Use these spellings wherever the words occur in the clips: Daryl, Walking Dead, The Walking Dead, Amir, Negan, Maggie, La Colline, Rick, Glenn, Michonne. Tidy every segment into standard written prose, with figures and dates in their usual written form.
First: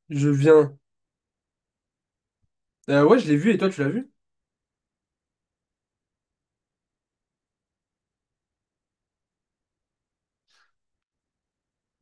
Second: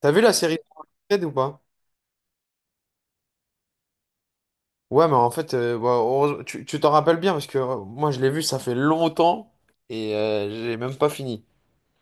T'as vu Je la série viens. Ted ou pas? Ouais, je l'ai vu et toi, tu l'as vu? Ouais, mais en fait, bah, tu t'en rappelles bien parce que moi je l'ai vu, ça fait longtemps et j'ai même pas fini.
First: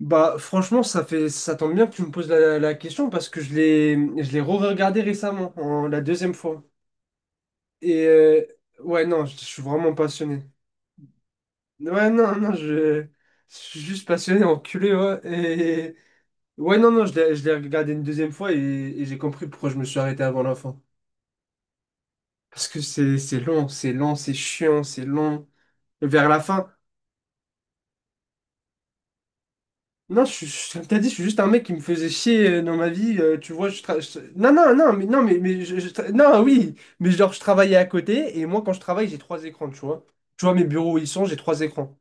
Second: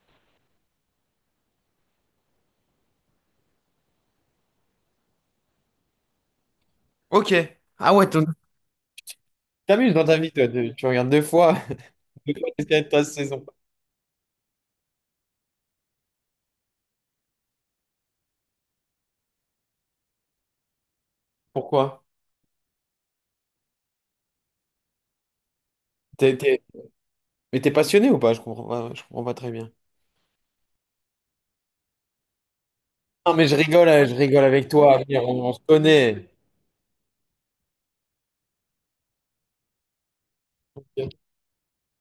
Bah, franchement, ça tombe bien que tu me poses la question parce que je l'ai re-regardé récemment, la deuxième fois. Ok. Ah Et ouais, ouais, non, je suis vraiment t'amuses dans ta vie, passionné. toi, tu regardes deux fois Ouais, non, non, la série de je, ta je saison. suis juste passionné, enculé, ouais. Et ouais, non, non, je l'ai regardé une deuxième fois et j'ai compris pourquoi je me suis arrêté avant la fin. Pourquoi? Parce que c'est long, c'est lent, c'est chiant, c'est long. Vers T'es, la t'es- fin. Mais t'es passionné ou pas? Je comprends pas, je comprends pas très bien. Non, comme t'as dit, je suis juste un mec qui me faisait chier dans ma vie. Non, mais Tu vois, je rigole non, avec non, non, toi, mais non, Amir, mais, on se mais connaît. non, oui, mais genre je travaillais à côté et moi quand je travaille, j'ai trois écrans, tu vois. Tu vois mes bureaux où ils sont, j'ai trois écrans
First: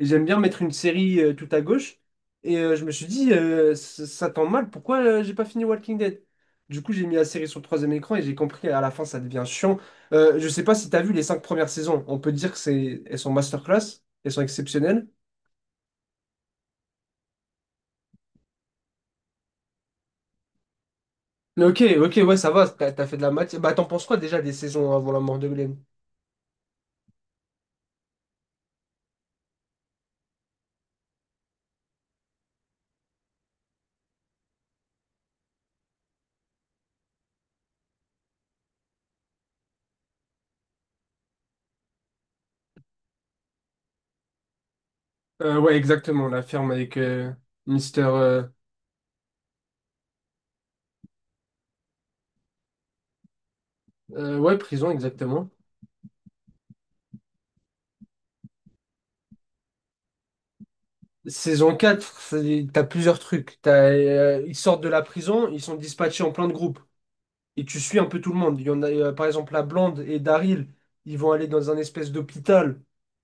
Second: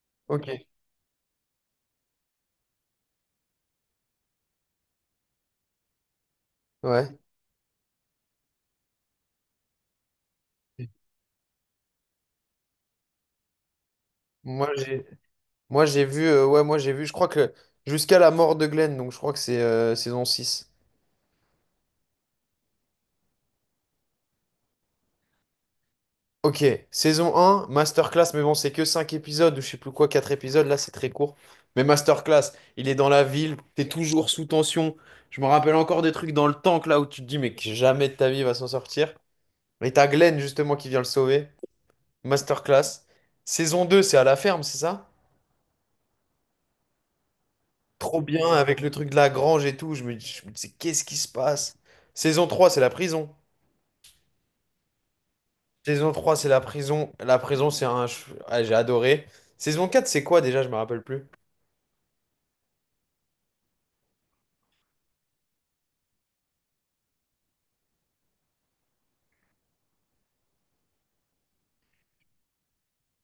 et j'aime bien Ok, mettre une série tout à gauche. Et je me suis dit, ça tombe mal. Pourquoi j'ai pas fini Walking Dead? Du coup, j'ai ouais. mis la série sur le troisième écran et j'ai compris à la fin, ça devient chiant. Je sais pas si t'as vu les cinq premières saisons. On peut dire que elles sont masterclass, elles sont Moi j'ai exceptionnelles. moi j'ai vu, ouais, moi j'ai vu, je crois que jusqu'à la mort de Glenn, donc je crois que c'est saison 6. Mais ok, ok, ouais, ça va, t'as fait de la matière. Bah, t'en penses quoi déjà des saisons avant la mort de Glenn? Ok, saison 1, masterclass, mais bon, c'est que 5 épisodes ou je sais plus quoi, 4 épisodes, là c'est très court. Mais masterclass, il est dans la ville, t'es toujours sous tension. Je me rappelle encore des trucs dans le tank là où tu te dis mais que jamais de ta vie il va s'en sortir. Et t'as Glenn justement qui vient le sauver. Masterclass. Saison 2 c'est à la ferme, c'est ça? Ouais, exactement, la ferme avec Mister, Trop bien avec le truc de la grange et tout. Je me dis, qu'est-ce qui se passe? Saison 3 c'est la prison. Ouais, prison, exactement. Saison 3 c'est la prison. La prison, c'est un. Ah, j'ai adoré. Saison 4 c'est quoi déjà? Je me rappelle plus. Saison quatre, t'as plusieurs trucs. Ils sortent de la prison, ils sont dispatchés en plein de groupes. Et tu suis un peu tout le monde. Il y en a, par exemple, la Blonde et Daryl, ils vont aller dans un espèce d'hôpital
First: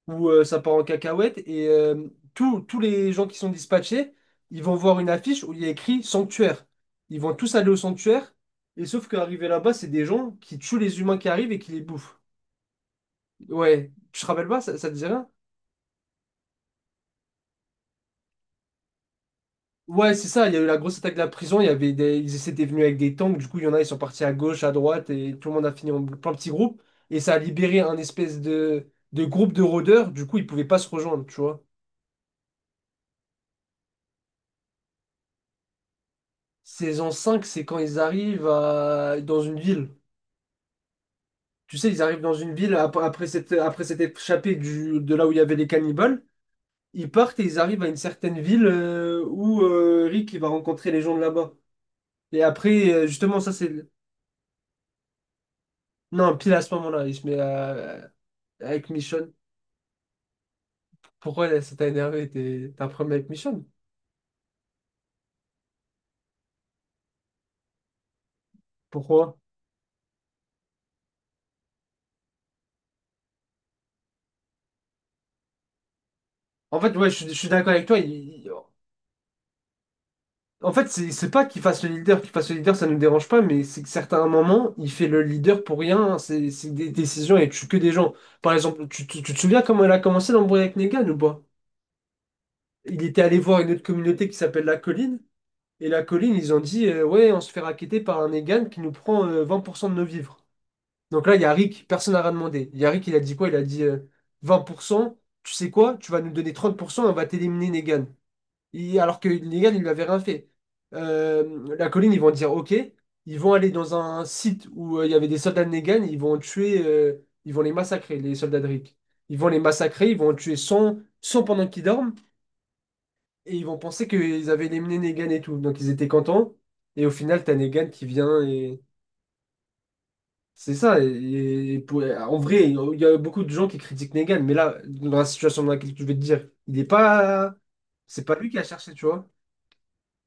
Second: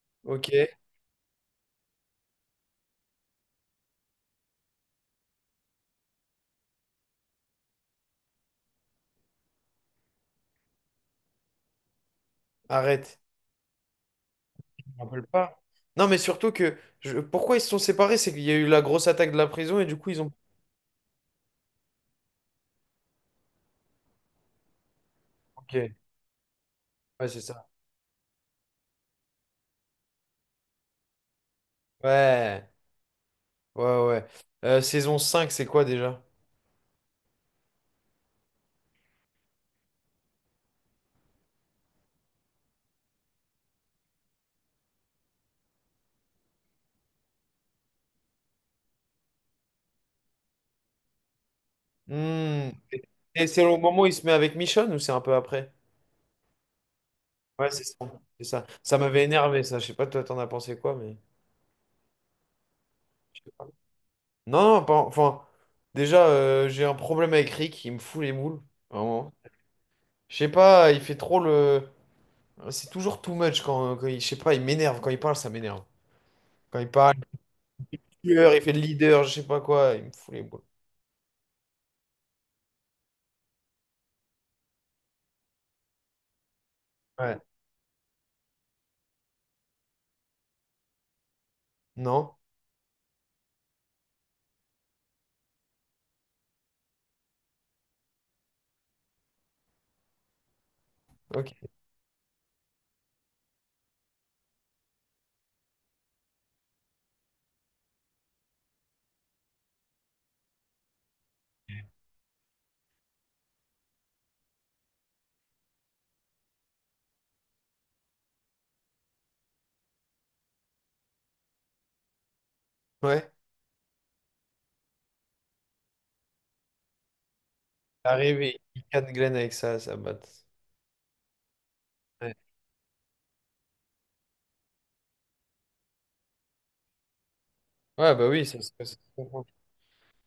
où Ok. ça part en cacahuète et tous les gens qui sont dispatchés, ils vont voir une affiche où il y a écrit sanctuaire. Ils vont tous aller au sanctuaire et sauf qu'arrivé là-bas, c'est des gens qui tuent les humains qui arrivent et qui les bouffent. Arrête. Ouais, tu te rappelles pas, ça Je te me dirait. rappelle pas. Non, mais surtout pourquoi ils se sont séparés? C'est qu'il y a eu la grosse attaque de la prison et du coup Ouais, ils c'est ont. ça, il y a eu la grosse attaque de la prison, il y avait des... ils étaient venus avec des tanks, du coup, il y en a, ils sont partis à gauche, à droite, et tout le monde a Ok. fini Ouais, en plein petit groupe, et ça a c'est ça. libéré un espèce de groupe de rôdeurs, du coup, ils pouvaient pas se rejoindre, tu vois. Ouais. Ouais, ouais. Saison 5, c'est quoi déjà? Saison 5 c'est quand ils arrivent dans une ville. Tu sais, ils arrivent dans une ville après s'être échappés de là où il y avait les cannibales, ils partent et ils arrivent à une certaine ville où Rick il va rencontrer les gens de là-bas. Et Hmm. après, justement, Et ça c'est c'est... au le- moment où il se met avec Michonne ou c'est un peu après? Non, pile à ce moment-là, il se met Ouais, c'est ça. C'est ça. avec Ça m'avait Michonne. énervé, ça. Je sais pas, toi, t'en as pensé quoi, mais. Pourquoi là, ça t'a énervé? T'as un problème avec Je sais Michonne? pas. Non, non, pas, enfin. Déjà, j'ai un problème avec Rick. Il me fout les moules. Vraiment. Pourquoi? Je sais pas, il fait trop le. C'est toujours too much quand, quand il. Je sais pas, il m'énerve. Quand il parle, ça m'énerve. Quand En il fait, ouais, parle, je suis d'accord avec toi. Il est il- tueur, il fait le leader, je sais pas quoi, il me fout les boules. En fait, c'est pas qu'il fasse le leader, qu'il fasse le leader, ça nous dérange pas, mais c'est que certains moments, il fait le leader pour rien, hein. C'est des décisions Ouais. et tue que des gens. Par exemple, tu te souviens comment elle a commencé l'embrouille avec Negan ou pas? Non? Il était allé voir une autre communauté qui s'appelle La Colline, et La Colline, ils ont dit ouais, on se fait racketter par un Negan qui nous prend 20% de nos vivres. Donc là, il y a Ok. Rick. Personne n'a rien demandé. Il y a Rick, il a dit quoi? Il a dit 20%, tu sais quoi? Tu vas nous donner 30% et on va t'éliminer Negan. Alors que Negan, il lui avait rien fait. La colline, ils vont dire OK. Ils vont aller dans un site où il y avait des soldats de Negan. Ils vont les massacrer, les soldats de Rick. Ils vont les massacrer, ils vont en tuer cent pendant qu'ils dorment. Ouais. Et ils vont penser qu'ils avaient éliminé Negan et tout. Donc ils étaient contents. Et au final, t'as Negan qui vient Arrivé, et. il canne Glenn avec ça, ça batte. C'est ça, et Ouais. en vrai, il y a beaucoup de gens qui critiquent Negan, mais là, dans la situation dans laquelle je vais te dire, il n'est pas. Ouais, C'est bah pas oui, lui qui ça a se ça cherché, se tu vois. comprend.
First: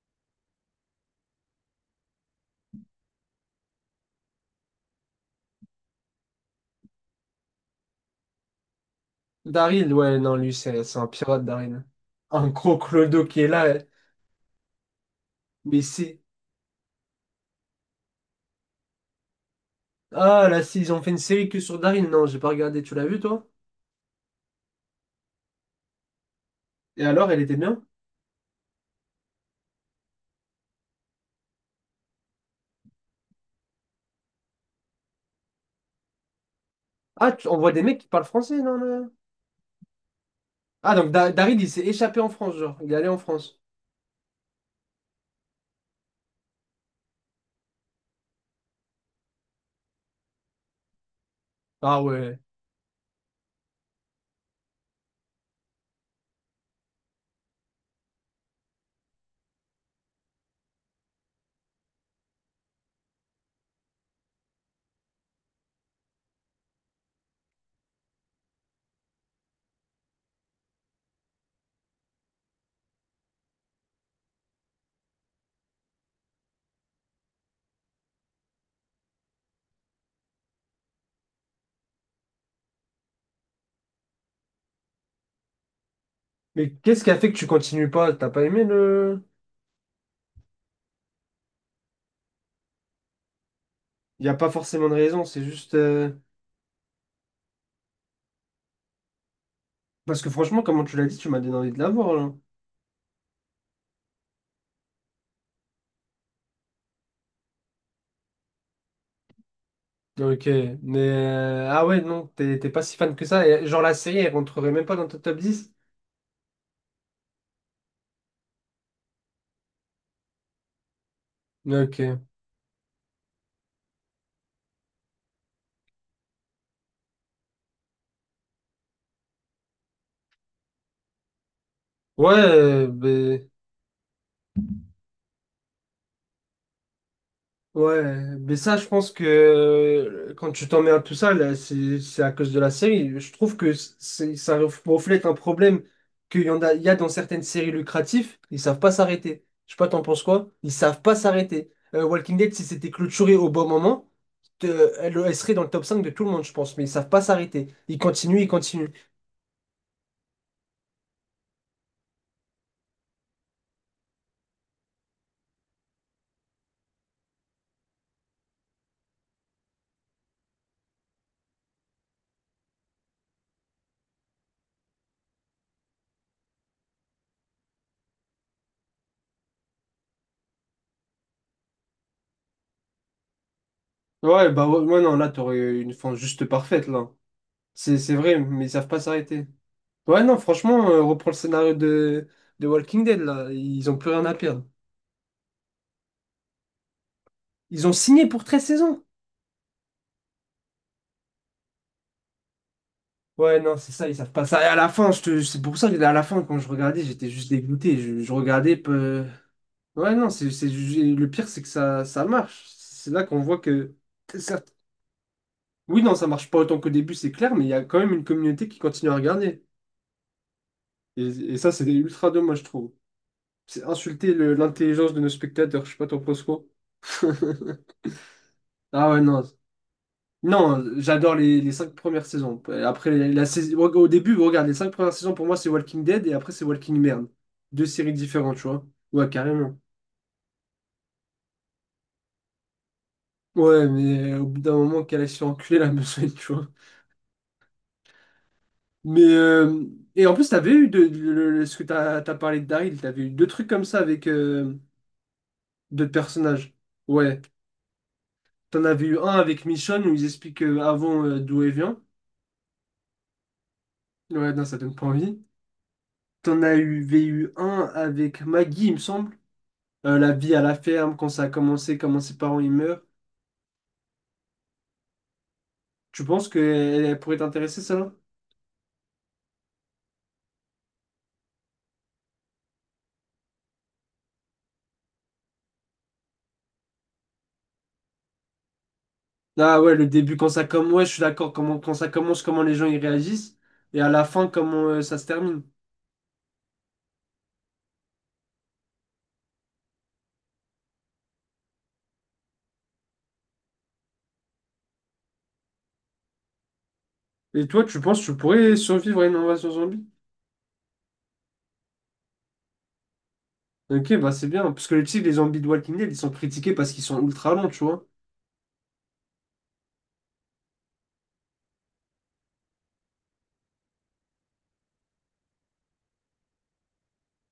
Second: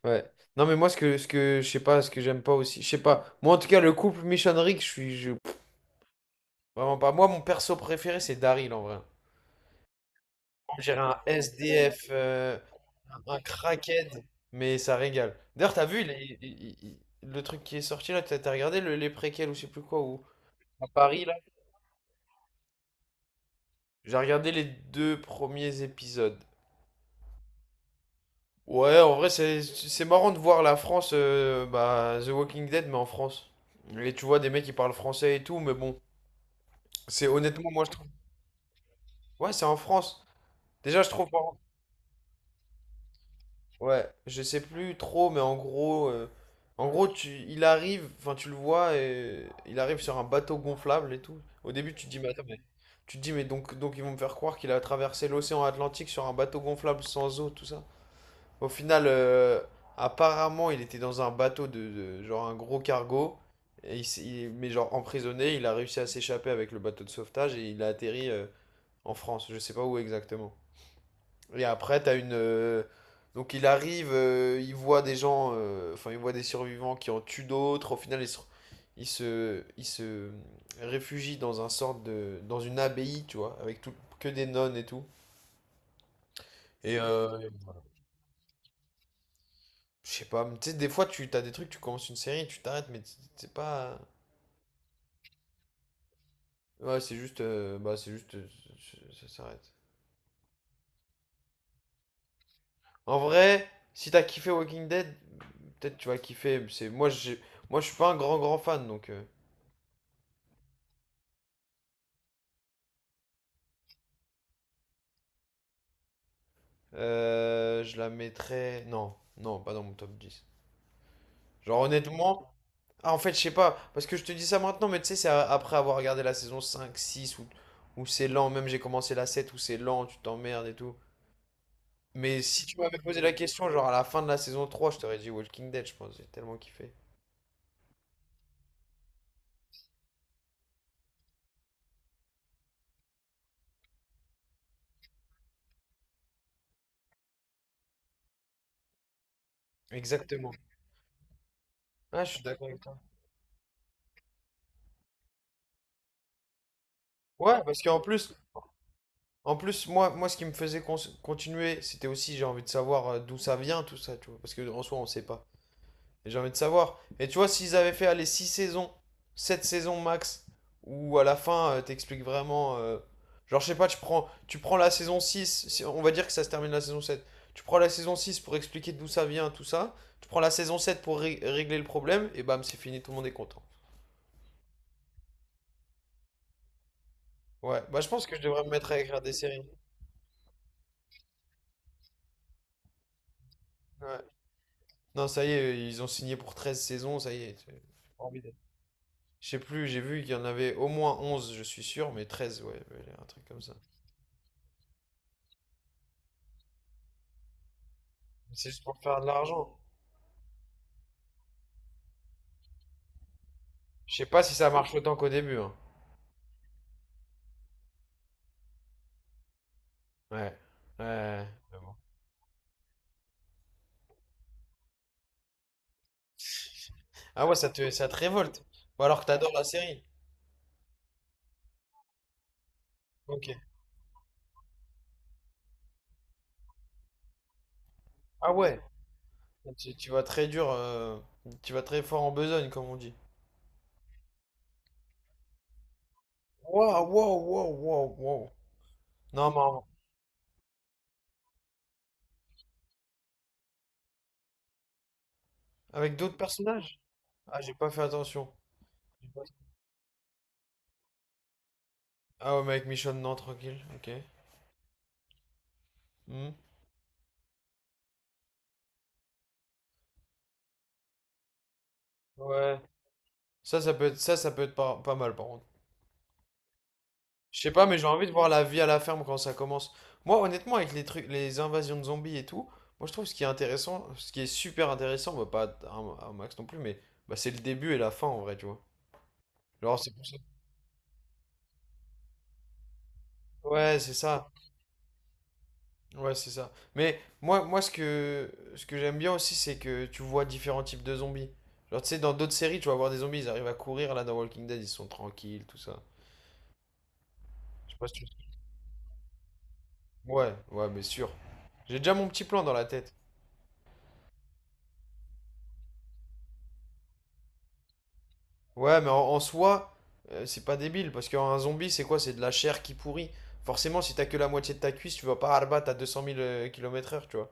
Ouais. Non, mais moi, ce que je sais pas, ce que j'aime pas aussi, je sais pas. Moi, en tout cas, le couple Michonnerie, pff, vraiment pas. Moi, mon perso préféré, c'est Daryl en vrai. Daryl, ouais, non, lui, On c'est dirait c'est un un pirate, Daryl. SDF, Un gros clodo un qui est là, crackhead, mais ça régale. D'ailleurs, mais t'as vu il c'est. est- il- le truc qui est sorti là, t'as regardé les préquels ou je sais plus quoi, ou Ah, là, si, à ils ont fait une Paris là? série que sur Daryl, non, j'ai pas regardé, tu l'as vu, toi? J'ai regardé les deux premiers épisodes. Et alors, elle était bien? Ouais, en vrai, c'est marrant de voir la France, bah, The Walking Dead, mais en France. Et tu vois des mecs qui parlent français et tout, mais bon, c'est Ah, on voit honnêtement, des moi je mecs qui trouve. parlent français, non, non. Ouais, c'est en France. Ah, Déjà, je donc trouve Da- marrant. Daryl, il s'est échappé en France, genre, il est allé en France. Ouais, je sais plus trop, mais en gros, il arrive, enfin, tu le vois, et il arrive sur un bateau gonflable et tout. Au début, Ah tu te dis, mais ouais. attends, tu te dis, mais donc ils vont me faire croire qu'il a traversé l'océan Atlantique sur un bateau gonflable sans eau, tout ça. Au final, apparemment, il était dans un bateau genre un gros cargo. Et mais genre emprisonné, il a réussi à s'échapper avec le bateau de sauvetage et il a atterri en France. Je sais pas où exactement. Et après, t'as une. Donc il arrive, il voit des gens, enfin il voit des survivants qui en tuent d'autres. Au final, il se réfugie dans un sorte de, dans une abbaye, tu vois, avec tout, que des nonnes et tout. Mais Et qu'est-ce qui a fait que tu continues pas? T'as pas aimé le. je sais pas, mais tu sais, des fois, tu as des trucs, tu commences une série, tu t'arrêtes, mais c'est pas. Il n'y a pas forcément de raison, c'est juste. Ouais, c'est juste. Bah, c'est juste. Ça s'arrête. Parce que franchement, comment tu l'as dit, tu m'as donné envie de la voir, là. En vrai, si t'as kiffé Walking Dead, peut-être tu vas kiffer. C'est. Moi, j'ai. Moi, je suis pas un grand, grand fan, donc. euh, Ok, ah ouais, non, t'es pas si fan que ça. Et genre, la série, elle rentrerait même pas dans ton top 10. euh, je la mettrais. Non, non, pas dans mon top 10. Genre, Ok. honnêtement. Ah, en fait, je sais pas, parce que je te dis ça maintenant, mais tu sais, après avoir regardé la saison 5 6 où c'est lent, même j'ai commencé la 7 où c'est lent, tu t'emmerdes et tout. Ouais, Mais si tu m'avais posé la ben. question, genre à la fin de la saison trois, je t'aurais dit Walking Dead, je pense. J'ai tellement kiffé. Ouais, mais ça, je pense que quand tu t'en mets à tout ça, là, c'est à cause de la série. Je trouve que ça reflète un problème qu'il y en a, il y a dans certaines séries lucratives, ils savent pas s'arrêter. Je sais pas, t'en penses quoi? Exactement. Ils savent pas s'arrêter. Ah, je Walking suis Dead, si d'accord avec c'était toi. clôturé au bon moment, elle, elle serait dans le top 5 de tout le monde, je pense, mais ils savent pas Ouais, s'arrêter. parce Ils qu'en plus, continuent, ils continuent. en plus, moi, ce qui me faisait continuer, c'était aussi, j'ai envie de savoir d'où ça vient, tout ça, tu vois. Parce que en soi, on sait pas. Et j'ai envie de savoir. Et tu vois, s'ils avaient fait aller 6 saisons, 7 saisons max, où à la fin, t'expliques vraiment. Genre, je sais pas, tu prends la saison six, si on va dire que ça se termine la saison sept. Tu prends la saison 6 pour expliquer d'où ça vient, tout ça. Tu prends la saison 7 pour régler le problème, et bam, c'est fini, tout le monde est content. Ouais, bah ouais, ouais, non, là, t'aurais une fin juste parfaite, là. Ouais, C'est bah je c'est pense que vrai, je devrais mais me ils savent mettre à pas écrire des s'arrêter. séries. Ouais, non, franchement, on reprend le scénario de Walking Dead, là. Ils ont plus Ouais. rien à perdre. Non, ça y est, ils ont signé pour 13 saisons, ça y est. Ils ont signé pour Formidable. 13 saisons. Je sais plus, j'ai vu qu'il y en avait au moins 11, je suis sûr, mais 13, ouais, ouais, un truc Ouais, comme ça. non, c'est ça, ils savent pas ça. Et à la fin, c'est pour ça que à la fin, quand je regardais, j'étais juste dégoûté. Je C'est regardais. juste pour faire de l'argent. Ouais, non, le pire, c'est que ça marche. C'est là qu'on voit que. Je sais pas si ça certes- marche autant qu'au début. Hein. Oui, non, ça marche pas autant qu'au début, c'est clair, mais il y a quand même une communauté qui continue à regarder. Ouais. Et, Ouais. et ça, Mais c'est bon. ultra dommage, je trouve. C'est insulter l'intelligence de nos spectateurs, je sais pas, t'en penses quoi? Ah ouais, ça te, ça te révolte. Ou Ah alors ouais, que non. t'adores la série. Non, j'adore les cinq premières saisons. Après, la Ok. saison, au début, regarde, les cinq premières saisons pour moi c'est Walking Dead et après c'est Walking Merde. Deux séries Ah différentes, tu ouais. vois. Ouais, carrément. Tu vas très dur. Tu vas très fort en besogne, comme on dit. Ouais, mais au bout d'un moment qu'elle a se fait enculer la besogne, tu vois. Waouh, waouh, waouh, waouh, waouh. Mais Non, mais et en plus, t'avais eu de, le- ce que t'as parlé de Daryl, t'avais eu deux trucs comme ça avec d'autres avec d'autres personnages. personnages? Ouais, Ah, j'ai pas fait attention. t'en avais eu un J'ai pas- avec Michonne où ils expliquent avant d'où elle vient. Ah ouais, mais avec Michonne, non, tranquille. Ok. Ouais, non, ça donne pas envie. Hmm. T'en avais eu un avec Maggie, il me semble. La vie à la ferme, quand ça a commencé, comment ses parents ils Ouais. meurent. Ça peut être pas, pas mal, par contre. Tu penses que elle, pourrait Je sais t'intéresser, pas, mais j'ai ça? envie de voir la vie à la ferme quand ça commence. Moi, honnêtement, avec les trucs, les invasions de zombies et tout, moi je trouve ce qui est intéressant, ce qui est super intéressant, bah, pas à un max non plus, mais bah, c'est le début et la fin en vrai, tu vois. Ah ouais, Genre, le c'est pour début, ça. quand ça commence, ouais, je suis d'accord, comment, quand ça commence, comment les gens ils réagissent, Ouais, et à c'est la fin, ça. comment ça se termine. Ouais, c'est ça. Mais moi ce que j'aime bien aussi, c'est que tu vois différents types de zombies. Genre, tu sais, dans d'autres séries, tu vas voir des zombies, ils arrivent à courir, là, dans Walking Dead, ils sont tranquilles, tout ça. Et toi, Je sais tu pas si penses que tu. tu pourrais survivre à une invasion zombie? Ouais, ouais, mais sûr. J'ai déjà mon petit plan dans la tête. Ok, bah c'est bien, parce que tu sais, les zombies de Walking Dead, ils sont critiqués parce qu'ils sont ultra longs, tu vois. Ouais, mais en soi, c'est pas débile, parce qu'un zombie, c'est quoi? C'est de la chair qui pourrit. Forcément, si t'as que la moitié de ta cuisse, tu vas pas arbattre à 200 000 kilomètres heure, tu vois.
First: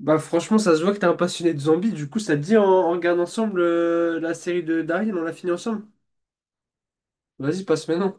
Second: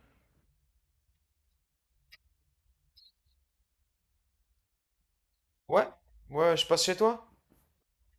Bah franchement, ça se voit que t'es un passionné de zombies, du coup, ça te dit, on regarde ensemble la série de Daryl, on la finit ensemble. Ouais, ouais, je passe chez toi? Vas-y, passe maintenant.